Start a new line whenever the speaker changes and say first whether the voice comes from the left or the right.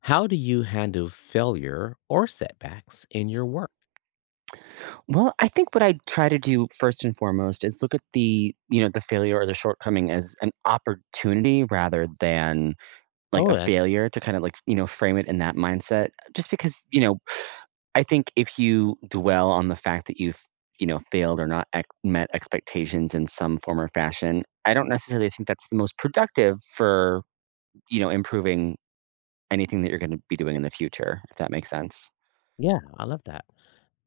left: How do you handle failure or setbacks in your work?
right: Well, I think what I try to do first and foremost is look at the failure or the shortcoming as an opportunity rather than like
left: Oh,
right: a
left: that,
right: failure to kind of frame it in that mindset. Just because I think if you dwell on the fact that you've failed or not ex- met expectations in some form or fashion, I don't necessarily think that's the most productive for improving anything that you're going to be doing in the future, if that makes sense.
left: yeah, I love that.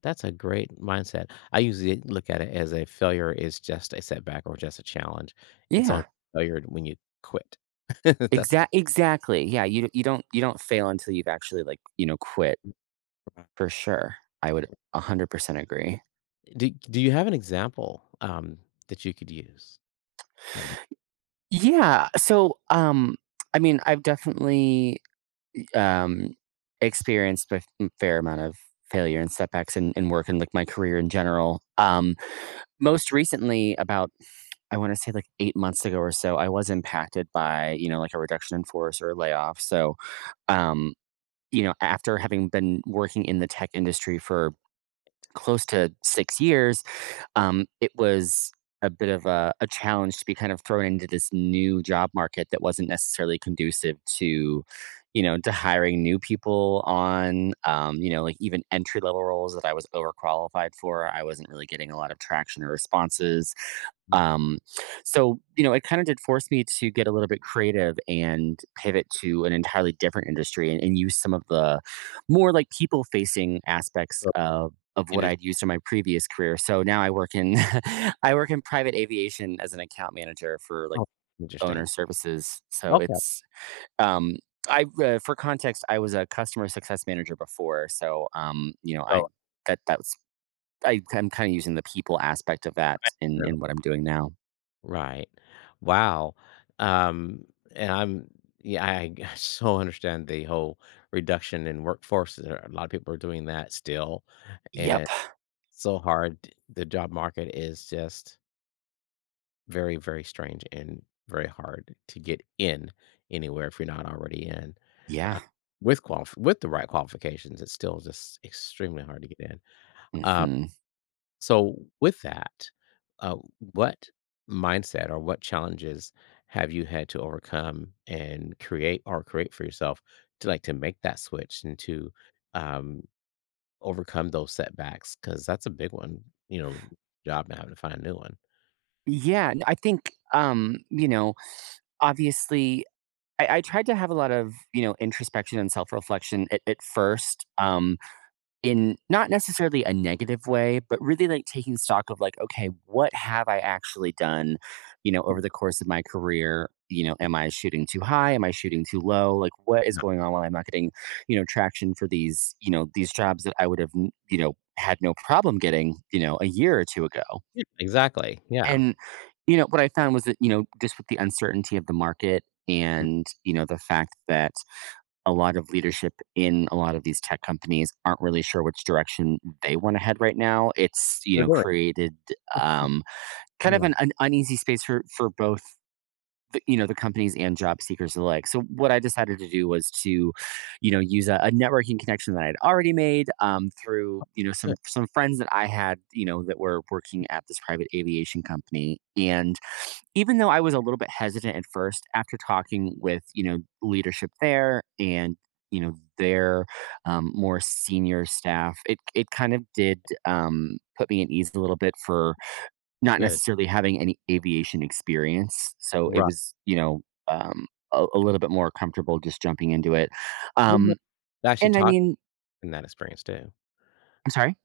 left: That's a great mindset. I usually look at it as a failure is just a setback or just a challenge. It's only
right: Yeah.
left: failure when you quit. That's
right: Exactly. Yeah, you don't you don't fail until you've actually, quit for sure. I would 100% agree.
left: do you have an example that you could use? Um,
right: Yeah, so, um, I mean, I've definitely, um, experienced a f fair amount of failure and setbacks in work and, like, my career in general. Most recently, I wanna say, like, 8 months ago or so, I was impacted by like, a reduction in force or a layoff, so, um, you know, after having been working in the tech industry for close to 6 years, it was a bit of a challenge to be kind of thrown into this new job market that wasn't necessarily conducive to you know to hiring new people on you know like even entry level roles that I was overqualified for I wasn't really getting a lot of traction or responses
left: Mm,
right: um, so you know it kind of did force me to get a little bit creative and pivot to an entirely different industry, and use some of the more like people facing aspects
left: so
right: of what
left: inter
right: I'd used in my previous career. So now I work in I work in private aviation as an account manager for like
left: oh,
right: owner
left: interesting.
right: services. So
left: Okay,
right: it's um I for context, I was a customer success manager before, you know, I
left: so
right: that was I'm kind of using the people aspect of that in what I'm doing now.
left: Right. Wow. Um, and I'm yeah, I so understand the whole reduction in workforce, there are a lot of people are doing that still, and
right: Yep.
left: so hard. The job market is just very, very strange and very hard to get in anywhere if you're not already in. Uh,
right: Yeah.
left: with qualif with the right qualifications, it's still just extremely hard to get in. Uh,
right: hmm
left: so with that, uh, what mindset or what challenges have you had to overcome and create or create for yourself to like to make that switch and to um, overcome those setbacks because that's a big one, you know, job and having to find a new one.
right: I think you know, obviously I tried to have a lot of, you know, introspection and self-reflection at first. In not necessarily a negative way, but really like taking stock of like, okay, what have I actually done, you know, over
left: Mm,
right: the course of my career? You know, am I shooting too high? Am I shooting too low? Like, what is
left: no.
right: going on while I'm not getting traction for these, these jobs that I would have, you know, had no problem getting, you know, a year or two ago.
left: Yeah, exactly, yeah.
right: And, you know, what I found was that, you know, just with the uncertainty of the market
left: Mm,
right: and, you know, the fact that a lot of leadership in a lot of these tech companies aren't really sure which direction they want to head right now. It's you
left: we're
right: know
left: doing
right: created um, kind of
left: yeah,
right: an uneasy space for both you know the companies and job seekers alike. So what I decided to do was to you know use a networking connection that I'd already made through you know
left: good,
right: some friends that I had you know that were working at this private aviation company and even though I was a little bit hesitant at first after talking with, you know, leadership there and, you know, their more senior staff, it kind of did put me at ease a little bit for not
left: good.
right: necessarily having any aviation experience. So it
left: Right.
right: was, you know, um, a little bit more comfortable just jumping into it.
left: Wouldn't
right: Um,
left: it actually
right: and I
left: talk
right: mean,
left: in that experience too.
right: I'm sorry.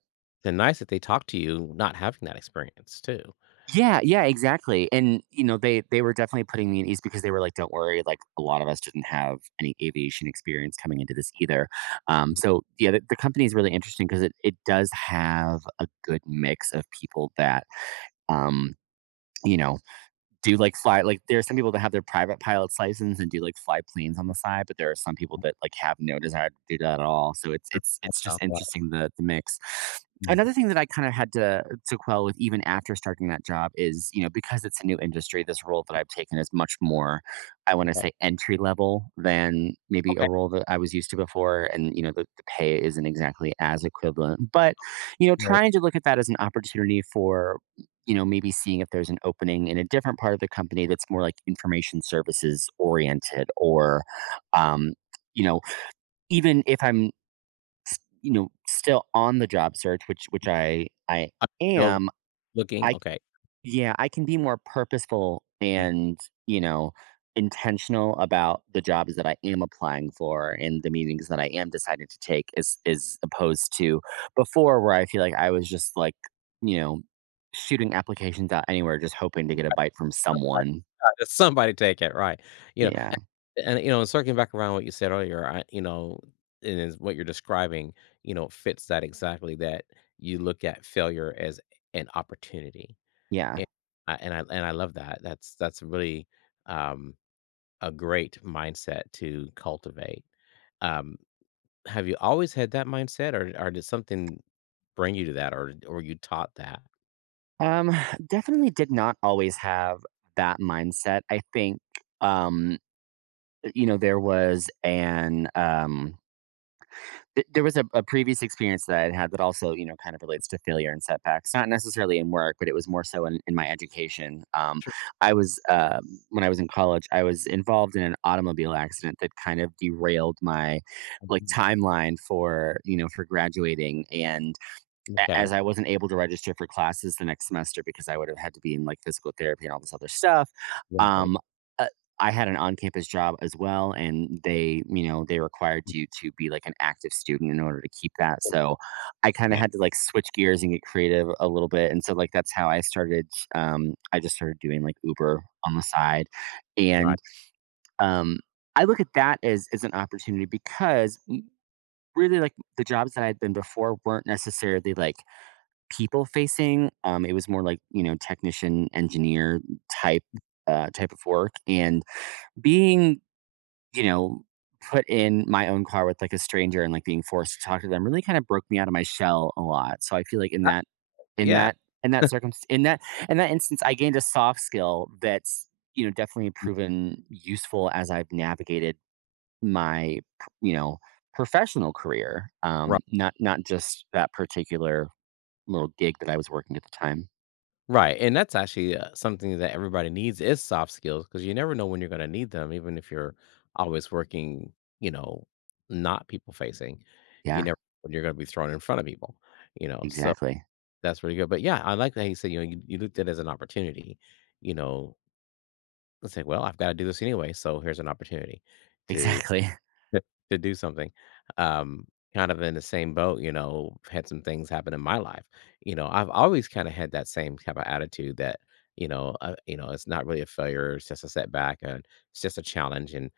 left: It's nice that they talk to you not having that experience too.
right: Yeah, yeah, exactly. And you know, they were definitely putting me at ease because they were like, "Don't worry, like a lot of us didn't have any aviation experience coming into this either." So yeah, the company is really interesting because it does have a good mix of people that um, you know do like fly like there are some people that have their private pilot's license and do like fly planes on the side, but there are some people that like have no desire to do that at all. So it's it's
left: I
right: it's
left: know,
right: just
left: right.
right: interesting the mix.
left: Mm,
right: Another thing that I kind of had to quell with even after starting that job is, you know, because it's a new industry, this role that I've taken is much more, I want to
left: okay,
right: say entry level than maybe a
left: okay.
right: role that I was used to before. And, you know, the pay isn't exactly as equivalent. But, you know,
left: So,
right: trying to look at that as an opportunity for you know, maybe seeing if there's an opening in a different part of the company that's more like information services oriented or, um, you know, even if you know, still on the job search, which I
left: still
right: am,
left: looking,
right: I
left: okay.
right: yeah, I can be more purposeful
left: Mm.
right: and, you know, intentional about the jobs that I am applying for and the meetings that I am deciding to take as opposed to before where I feel like I was just like, you know, shooting applications out anywhere just hoping to get a bite from
left: Somebody
right: someone.
left: got it, somebody take it, right. You know,
right: Yeah.
left: and, you know, circling back around what you said earlier, I you know, and is what you're describing, you know, fits that exactly that you look at failure as an opportunity.
right: Yeah.
left: And and I love that. That's really, um, a great mindset to cultivate. Um, have you always had that mindset or did something bring you to that or you taught that?
right: Um definitely did not always have that mindset. I think um you know there was there was a previous experience that I had had that also, you know, kind of relates to failure and setbacks, not necessarily in work, but it was more so in my education. I was, uh, when I was in college, I was involved in an automobile accident that kind of derailed my like
left: Mhm.
right: timeline for, you know, for graduating. And a
left: Okay,
right: as I wasn't able to register for classes the next semester because I would have had to be in, like, physical therapy and all this other stuff,
left: right.
right: um, uh, I had an on-campus job as well, and they, you know, they required you to be, like, an active student in order to keep that, so I kinda
left: Yeah,
right: had to, like, switch gears and get creative a little bit, and so, like, that's how I started, I just started doing, like, Uber on the side,
left: right.
right: and, um, I look at that as an opportunity because really, like, the jobs that I had been before weren't necessarily, like people facing. It was more like you know technician engineer type type of work, and being you know put in my own car with like a stranger and like being forced to talk to them really kind of broke me out of my shell a lot. So I feel like in
left: Yeah,
right: that in that circumstance, in that instance, I gained a soft skill that's you know definitely proven useful as I've navigated my you know professional career
left: right.
right: not just that particular little gig that I was working at the time
left: Right, and that's actually, something that everybody needs is soft skills because you never know when you're gonna need them even if you're always working, you know, not people facing. You
right: Yeah,
left: never know when you're gonna be thrown in front of people, you know, so
right: exactly.
left: that's really good, but yeah, I like that he said, you know, you looked at it as an opportunity, you know, let's say, "Well, I've gotta do this anyway, so here's an opportunity to"
right: Exactly.
left: to to do something. Um, kind of in the same boat, you know, had some things happen in my life. You know, I've always kind of had that same type of attitude that, you know, it's not really a failure, it's just a setback and it's just a challenge. And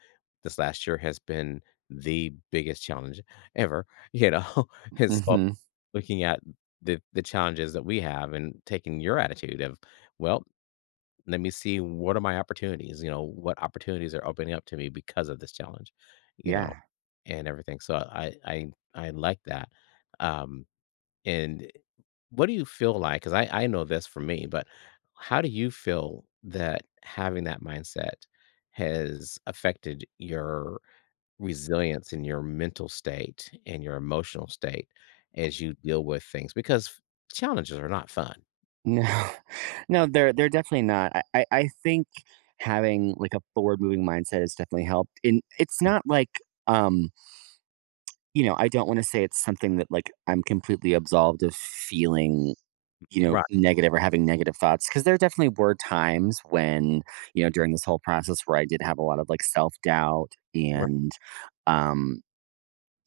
left: this last year has been the biggest challenge ever, you know. And so
right: Mhm.
left: looking at the challenges that we have and taking your attitude of, well, let me see what are my opportunities, you know, what opportunities are opening up to me because of this challenge, you know,
right: Yeah.
left: and everything so I like that, um and what do you feel like because I know this for me but how do you feel that having that mindset has affected your resilience and your mental state and your emotional state as you deal with things because challenges are not fun.
right: No. No, they're definitely not. I think having, like, a forward-moving mindset has definitely helped, and it's not like, um, you know, I don't wanna say it's something that, like, I'm completely absolved of feeling, you know,
left: Right,
right: negative or having negative thoughts because there definitely were times when, you know, during this whole process where I did have a lot of, like, self-doubt
left: right.
right: and, um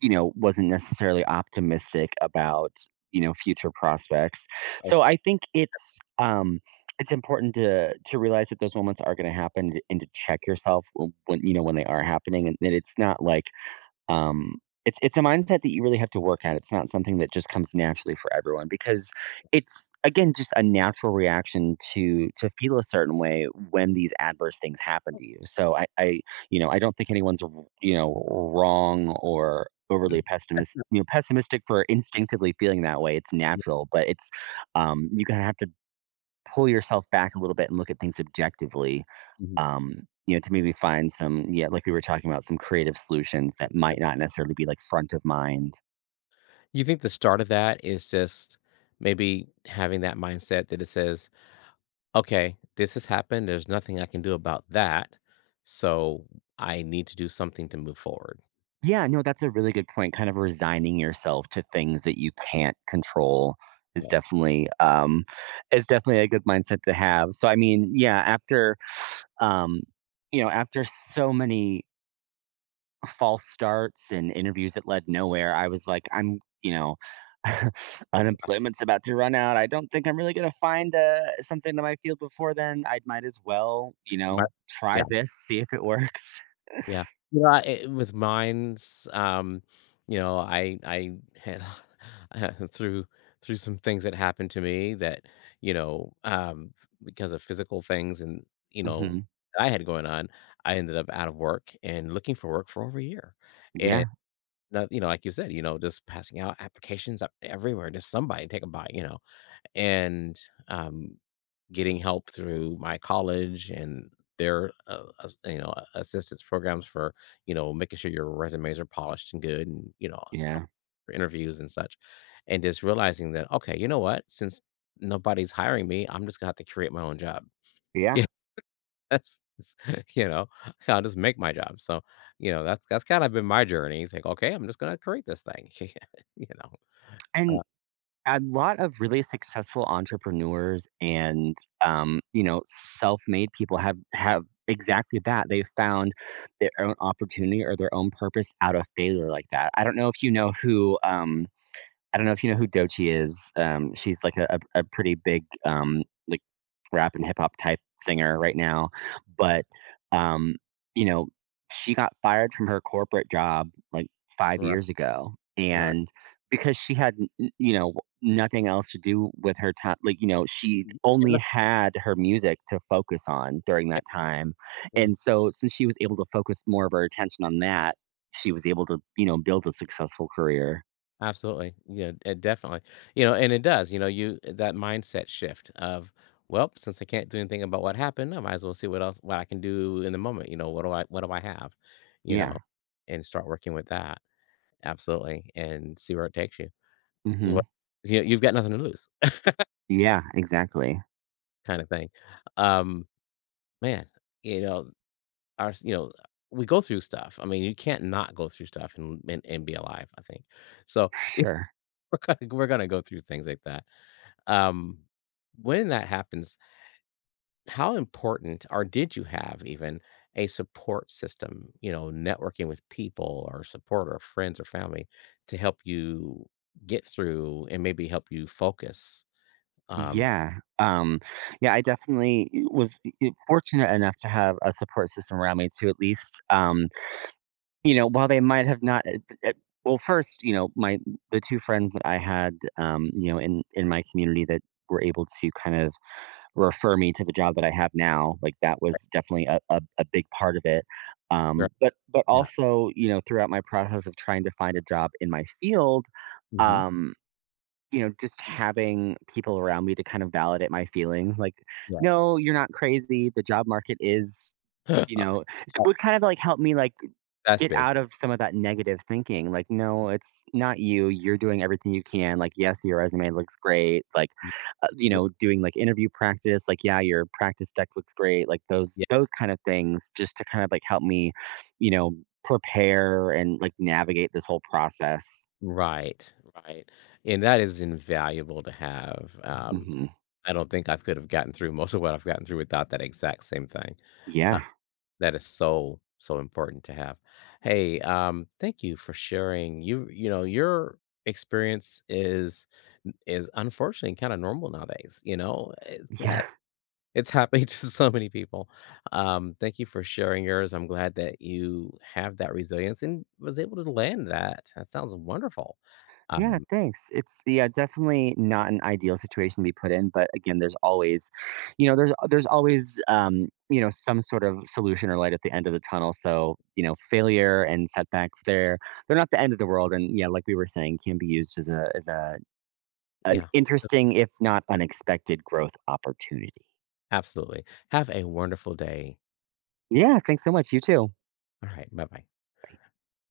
right: you know, wasn't necessarily optimistic about, you know, future prospects. So I think it's important to realize that those moments are going to happen and to check yourself when you know when they are happening and that it's not like um, it's a mindset that you really have to work at. It's not something that just comes naturally for everyone because it's again just a natural reaction to feel a certain way when these adverse things happen to you. So I you know I don't think anyone's you know wrong or overly pessimist you know pessimistic for instinctively feeling that way. It's natural, but it's you kind of have to pull yourself back a little bit and look at things objectively
left: Mhm.
right: you know, to maybe find some, yeah, like we were talking about, some creative solutions that might not necessarily be like front of mind.
left: You think the start of that is just maybe having that mindset that it says, "Okay, this has happened. There's nothing I can do about that, so I need to do something to move forward."
right: Yeah, no, that's a really good point. Kind of resigning yourself to things that you can't control is
left: Well,
right: definitely a good mindset to have. So I mean, yeah, after um you know, after so many false starts and interviews that led nowhere, I was like, I'm, you know,
left: right,
right: unemployment's about to run out. I don't think I'm really going to find something in my field before then. I might as well, you know,
left: right,
right: try
left: yeah.
right: this, see if it works.
left: Yeah. You know, I eh, with mines, you know, I had uh, through through some things that happened to me that, you know, because of physical things and, you know,
right: hmm
left: that I had going on, I ended up out of work and looking for work for over a year. And
right: Yeah.
left: not you know, like you said, you know, just passing out applications up everywhere, just somebody take a bite, you know? And, um getting help through my college and their as- you know assistance programs for you know making sure your resumes are polished and good and you know
right: Yeah.
left: for interviews and such and just realizing that okay you know what since nobody's hiring me I'm just gonna have to create my own job.
right: Yeah.
left: Yeah, that's- you know I'll just make my job so you know that's kind of been my journey it's like okay I'm just gonna create this thing. You know,
right: And
left: uh,
right: a lot of really successful entrepreneurs and you know self-made people have exactly that they found their own opportunity or their own purpose out of failure like that I don't know if you know who I don't know if you know who Doechii is. She's like a pretty big, like, rap and hip hop type singer right now, but, um, you know, she got fired from her corporate job, like, 5
left: right,
right: years ago,
left: right.
right: and because she had n you know, nothing else to do with her time, like, you know, she only
left: And
right: had her music to focus on during that time,
left: mm,
right: and so since she was able to focus more of her attention on that, she was able to, you know, build a successful career.
left: absolutely. Yeah, it definitely. You know, and it does, you know, you eh, that mindset shift of, well, since I can't do anything about what happened, I might as well see what else what I can do in the moment. You know, what do I have? You
right: Yeah,
left: know, and start working with that. Absolutely. And see where it takes you.
right: mhm.
left: What you know, you've got nothing to lose
right: Yeah, exactly.
left: kind of thing. Um, man, you know, our s- you know, we go through stuff. I mean, you can't not go through stuff and and be alive, I think. So
right: Sure.
left: we're gonna go through things like that. Um, when that happens, how important or did you have even a support system, you know, networking with people or support or friends or family to help you get through and maybe help you focus? Um,
right: Yeah. Yeah, I definitely was fortunate enough to have a support system around me to at least, you know, while they might have not, uh, well, first, you know, the two friends that I had, you know, in my community that were able to kind of refer me to the job that I have now, like that was definitely a big part of it.
left: right,
right: But
left: yeah.
right: also, you know, throughout my process of trying to find a job in my field,
left: Hmm.
right: um, you know, just having people around me to kind of validate my feelings, like,
left: Yeah.
right: "No, you're not crazy. The job market is" you
left: Uh,
right: know, it would kind of like help me like
left: that's
right: get
left: big.
right: out of some of that negative thinking. Like, no, it's not you. You're doing everything you can. Like, yes, your resume looks great. Like, you
left: Mhm.
right: know, doing like interview practice. Like, yeah, your practice deck looks great. Like those
left: Yeah.
right: those kind of things, just to kind of like help me, you know, prepare and like navigate this whole process.
left: Right. Right. And that is invaluable to have.
right: hmm
left: I don't think I could have gotten through most of what I've gotten through without that exact same thing.
right: Yeah,
left: That is so, so important to have. Hey, thank you for sharing. You know, your experience is unfortunately kind of normal nowadays, you know? It's that
right: yeah.
left: it's happening to so many people. Thank you for sharing yours. I'm glad that you have that resilience and was able to land that. That sounds wonderful.
right: Yeah,
left: Um,
right: thanks. It's yeah, definitely not an ideal situation to be put in, but again, there's always, you know, there's always you know, some sort of solution or light at the end of the tunnel. So, you know, failure and setbacks there, they're not the end of the world and yeah, like we were saying, can be used as a an
left: yeah,
right: interesting if not unexpected growth opportunity.
left: absolutely. Have a wonderful day.
right: Yeah, thanks so much. You too.
left: All right, bye-bye.
right: Bye.